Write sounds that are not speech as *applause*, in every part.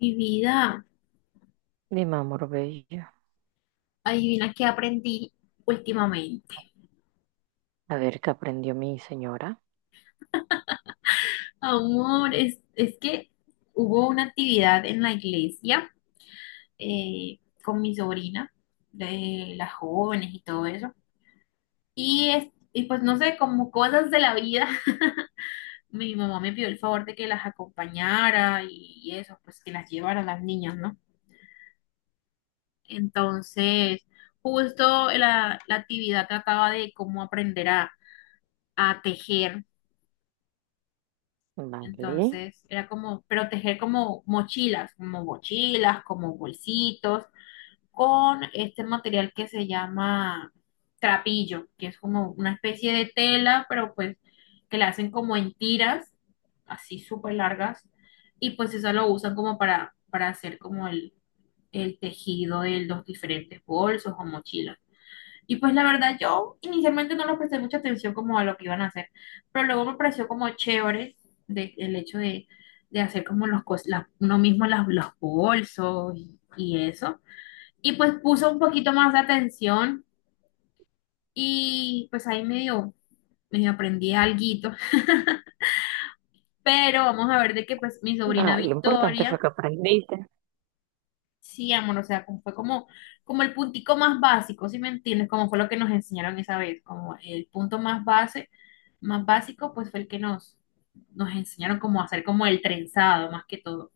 Mi vida, Mi amor bello. adivina qué aprendí últimamente. A ver qué aprendió mi señora. Amor, es que hubo una actividad en la iglesia eh, con mi sobrina, de las jóvenes y todo eso. Y, pues no sé, como cosas de la vida, *laughs* mi mamá me pidió el favor de que las acompañara y eso, pues que las llevara a las niñas, ¿no? Entonces, justo la actividad trataba de cómo aprender a tejer. Vale. Entonces era como proteger como mochilas, como mochilas, como bolsitos, con este material que se llama trapillo, que es como una especie de tela, pero pues que la hacen como en tiras, así súper largas, y pues eso lo usan como para hacer como el tejido de los diferentes bolsos o mochilas. Y pues la verdad yo inicialmente no les presté mucha atención como a lo que iban a hacer, pero luego me pareció como chévere de, el hecho de hacer como los uno mismo las, los bolsos y eso. Y pues puse un poquito más de atención y pues ahí medio, medio aprendí alguito. Pero vamos a ver de que pues mi sobrina Nada, lo importante fue Victoria. que aprendiste. Sí, amor, o sea, fue como, como el puntico más básico, ¿sí me entiendes? Como fue lo que nos enseñaron esa vez, como el punto más base, más básico, pues fue el que nos, nos enseñaron como a hacer como el trenzado, más que todo.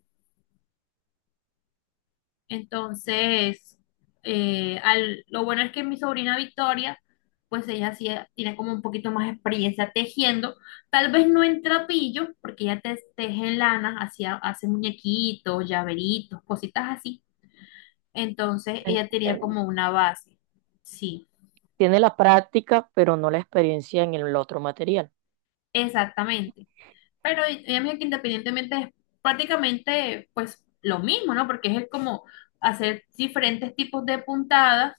Entonces, lo bueno es que mi sobrina Victoria, pues ella sí tiene como un poquito más experiencia tejiendo, tal vez no en trapillo, porque ella teje en lana, hacía, hace muñequitos, llaveritos, cositas así. Entonces En- ella tenía en- como una base. Sí, Tiene la práctica, pero no la experiencia en el otro material. exactamente. Pero ella me dijo que independientemente es prácticamente pues lo mismo, ¿no? Porque es el como hacer diferentes tipos de puntadas,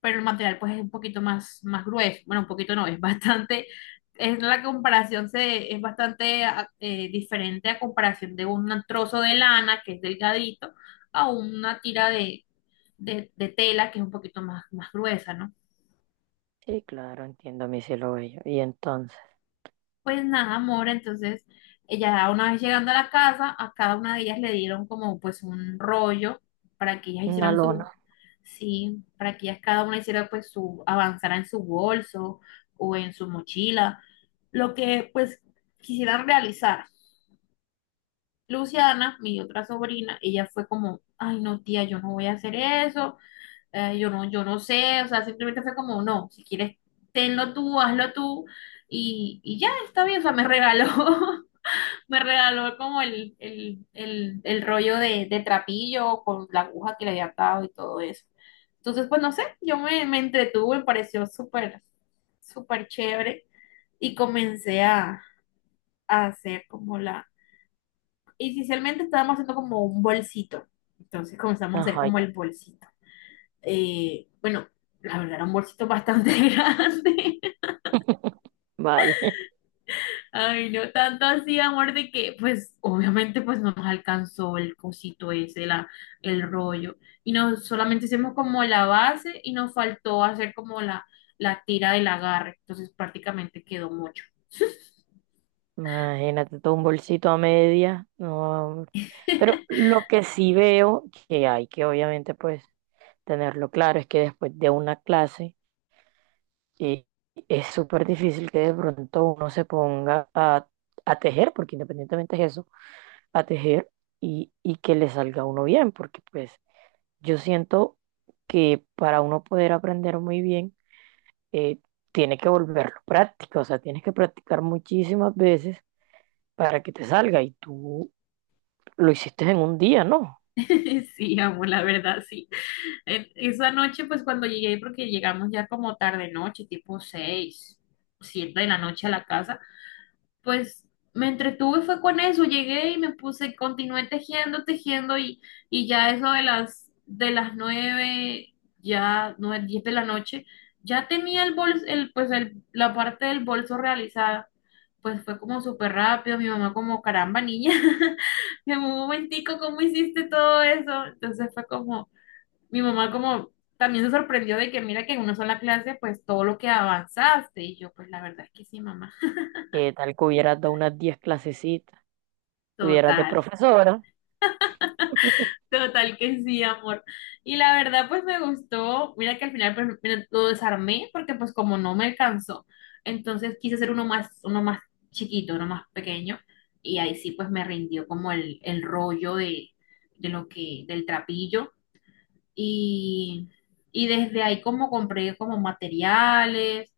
pero el material pues es un poquito más, más grueso. Bueno, un poquito no, es bastante, es bastante diferente a comparación de un trozo de lana que es delgadito a una tira de, de tela que es un poquito más, más gruesa, ¿no? Sí, claro, entiendo, mi cielo bello. Y entonces, Pues nada, amor, entonces ella una vez llegando a la casa, a cada una de ellas le dieron como pues un rollo para que ellas una hicieran lona. sus, sí, para que ellas cada una hiciera pues su, avanzara en su bolso o en su mochila, lo que pues quisieran realizar. Luciana, mi otra sobrina, ella fue como, ay no tía, yo no voy a hacer eso, yo no, yo no sé, o sea, simplemente fue como, no, si quieres, tenlo tú, hazlo tú, y ya está bien, o sea, me regaló. *laughs* Me regaló como el rollo de trapillo con la aguja que le había atado y todo eso. Entonces, pues no sé, yo me, me entretuve, me pareció súper, súper chévere y comencé a hacer como la... Inicialmente estábamos haciendo como un bolsito, entonces comenzamos a hacer Ajá, como el bolsito. Bueno, la verdad era un bolsito bastante *laughs* grande. vale. *laughs* Ay, no tanto así, amor, de que, pues, obviamente, pues no nos alcanzó el cosito ese, la, el rollo. Y no solamente hicimos como la base y nos faltó hacer como la tira del agarre. Entonces, prácticamente quedó mucho. Imagínate todo un bolsito a media. No. Pero *laughs* lo que sí veo que hay que obviamente pues tenerlo claro es que después de una clase. Y es súper difícil que de pronto uno se ponga a tejer, porque independientemente es eso, a tejer y que le salga a uno bien, porque pues yo siento que para uno poder aprender muy bien, eh, tiene que volverlo práctica, o sea, tienes que practicar muchísimas veces para que te salga y tú lo hiciste en un día, ¿no? Sí, amor, la verdad, sí. Esa noche, pues, cuando llegué, porque llegamos ya como tarde noche, tipo seis, siete de la noche a la casa. Pues me entretuve fue con eso, llegué y me puse, continué tejiendo, tejiendo y ya eso de las nueve, ya nueve, diez de la noche, ya tenía el bolso, el, pues el, la parte del bolso realizada. Pues fue como súper rápido, mi mamá como, caramba, niña, *laughs* en un momentico, ¿cómo hiciste todo eso? Entonces fue como, mi mamá como también se sorprendió de que mira que en una sola clase, pues todo lo que avanzaste, y yo, pues la verdad es que sí, mamá, Tal que hubieras dado unas 10 clasecitas, tuvieras de total. profesora Total que sí, amor. Y la verdad, pues me gustó. Mira que al final pues, mira, lo desarmé porque pues como no me alcanzó, entonces quise hacer uno más chiquito, uno más pequeño. Y ahí sí pues me rindió como el rollo de lo que, del trapillo. Y, y desde ahí como compré como materiales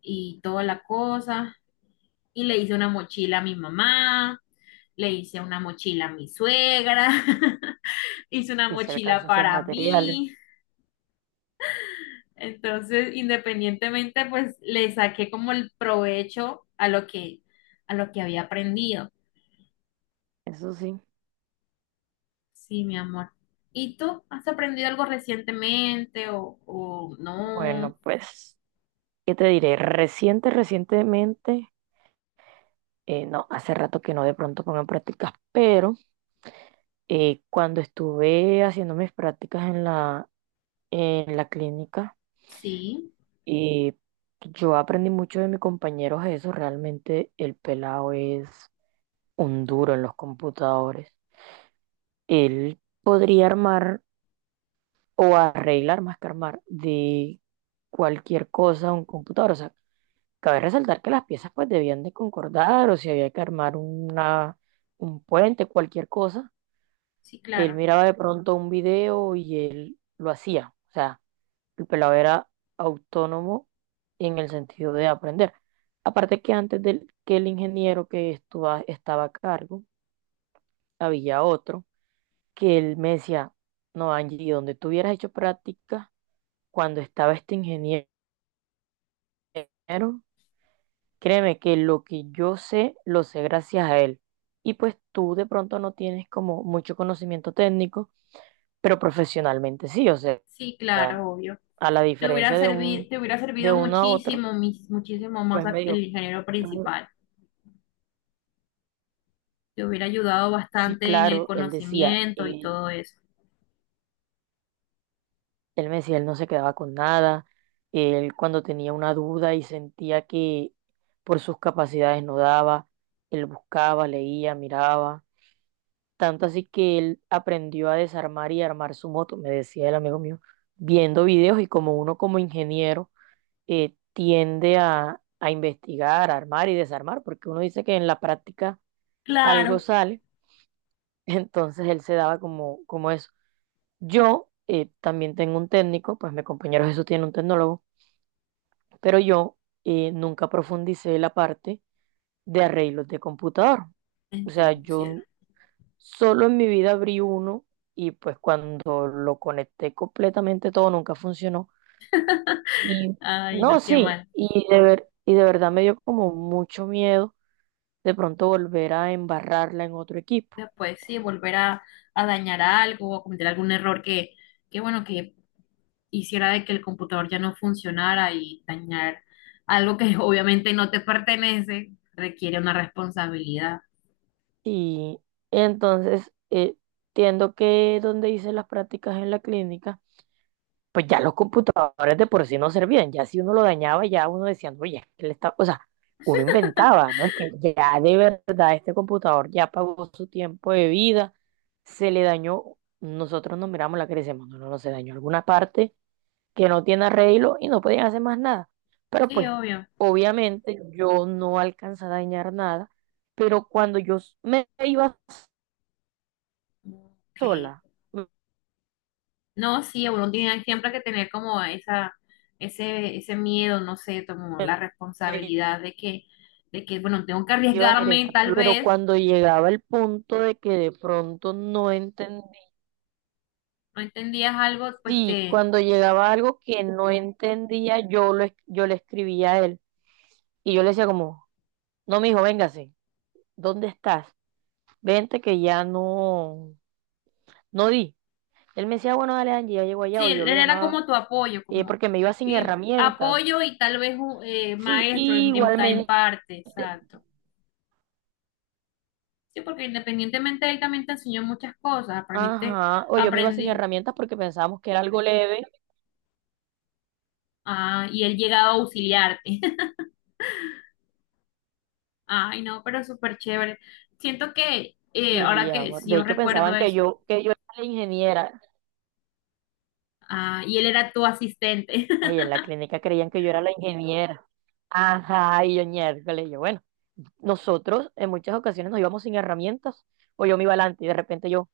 y toda la cosa. Y le hice una mochila a mi mamá, le hice una mochila a mi suegra. *laughs* Hice una y se alcanzó mochila esos para materiales, mí. Entonces, independientemente, pues le saqué como el provecho a lo que había aprendido. eso sí. Sí, mi amor. ¿Y tú has aprendido algo recientemente o no? Bueno, pues ¿qué te diré? Recientemente, no, hace rato que no de pronto pongo en prácticas, pero cuando estuve haciendo mis prácticas en la, clínica, Sí, eh, yo aprendí mucho de mis compañeros eso. Realmente el pelado es un duro en los computadores. Él podría armar o arreglar más que armar de cualquier cosa un computador. O sea, cabe resaltar que las piezas pues debían de concordar o si había que armar un puente, cualquier cosa. sí, Él claro. miraba de pronto un video y él lo hacía. O sea, el pelado era autónomo en el sentido de aprender. Aparte que antes del que el ingeniero que estaba a cargo, había otro que él me decía, no, Angie, donde tú hubieras hecho práctica cuando estaba este ingeniero, créeme que lo que yo sé, lo sé gracias a él. Y pues tú de pronto no tienes como mucho conocimiento técnico, pero profesionalmente sí, o sea, Sí, claro, obvio. a la diferencia Te hubiera de servido uno a otro, muchísimo, muchísimo más pues me el dijo, ingeniero principal. Te hubiera ayudado sí, bastante en el claro, él decía, conocimiento y él, todo eso. él me decía, él no se quedaba con nada, él cuando tenía una duda y sentía que por sus capacidades no daba, él buscaba, leía, miraba. Tanto así que él aprendió a desarmar y armar su moto, me decía el amigo mío, viendo videos y como uno como ingeniero tiende a investigar, armar y desarmar, porque uno dice que en la práctica algo Claro, sale, *laughs* entonces él se daba como eso. Yo también tengo un técnico, pues mi compañero Jesús tiene un tecnólogo, pero yo nunca profundicé la parte de arreglos de computador. O sea, entiendo, cielo. yo solo en mi vida abrí uno y pues cuando lo conecté completamente todo nunca funcionó. Y Ay, no, no, qué sí, mal. y de ver, y de verdad me dio como mucho miedo de pronto volver a embarrarla en otro equipo. Después sí, volver a dañar algo o cometer algún error que, bueno, que hiciera de que el computador ya no funcionara y dañar algo que *laughs* obviamente no te pertenece, requiere una responsabilidad. Y entonces entiendo que donde hice las prácticas en la clínica, pues ya los computadores de por sí no servían, ya si uno lo dañaba, ya uno decía, no, oye, es que él está, o sea, uno inventaba, ¿no? Es que ya de verdad este computador ya pagó su tiempo de vida, se le dañó, nosotros nos miramos la cara y decimos, no, no, no, se dañó alguna parte que no tiene arreglo y no podían hacer más nada. Pero Sí, pues, obvio. obviamente yo no alcanza a dañar nada, pero cuando yo me iba Ok. sola, No, sí, uno tiene siempre que tener como esa, ese miedo, no sé, como la responsabilidad de que, bueno, tengo que iba a hacer arriesgarme, esta, tal pero vez, cuando llegaba el punto de que de pronto no entendía, no entendías algo, pues sí, te. cuando llegaba algo que no entendía, yo le escribía a él y yo le decía como, no, mijo, véngase, ¿dónde estás? Vente que ya no, no di. Él me decía, bueno, dale, Angie, ya llego allá, Sí, o él yo lo él era llamaba, como tu apoyo, como porque me iba sin y herramientas. apoyo y tal vez un, Sí, maestro y en, en igualmente, parte, exacto. Sí, porque independientemente él también te enseñó muchas cosas, aprendiste, ajá, o yo me iba sin aprendí, herramientas porque pensábamos que era algo leve. ah, y él llegaba a auxiliarte. *laughs* Ay, no, pero súper chévere. Siento que Sí, ahora que amor. sí, De yo hecho, recuerdo pensaban que eso, yo, que yo era la ingeniera. ah, y él era tu asistente. *laughs* Ahí en la clínica creían que yo era la ingeniera. Ajá, y yo miércoles, bueno, nosotros en muchas ocasiones nos íbamos sin herramientas, o yo me iba adelante y de repente yo,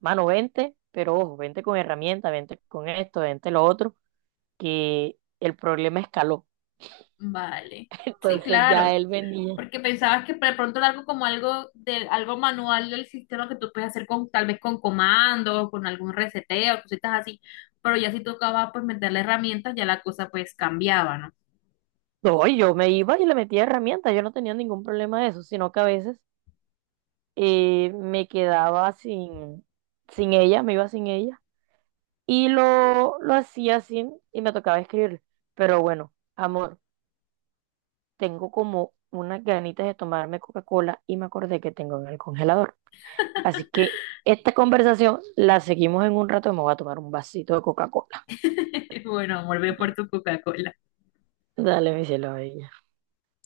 mano, vente, pero ojo, vente con herramientas, vente con esto, vente lo otro, que el problema escaló. Vale, *laughs* sí, Entonces ya claro. él venía. Porque pensabas que de pronto era algo como algo del algo manual del sistema que tú puedes hacer con tal vez con comandos, con algún reseteo, cositas así. Pero ya si tocaba pues meterle herramientas, ya la cosa pues cambiaba, ¿no? No, yo me iba y le metía herramientas, yo no tenía ningún problema de eso, sino que a veces me quedaba sin, ella, me iba sin ella. Y lo hacía así y me tocaba escribirle. Pero bueno, amor, tengo como unas ganitas de tomarme Coca-Cola y me acordé que tengo en el congelador. Así que esta conversación la seguimos en un rato y me voy a tomar un vasito de Coca-Cola. *laughs* Bueno, volvé por tu Coca-Cola. Dale, mi cielo. Ahí.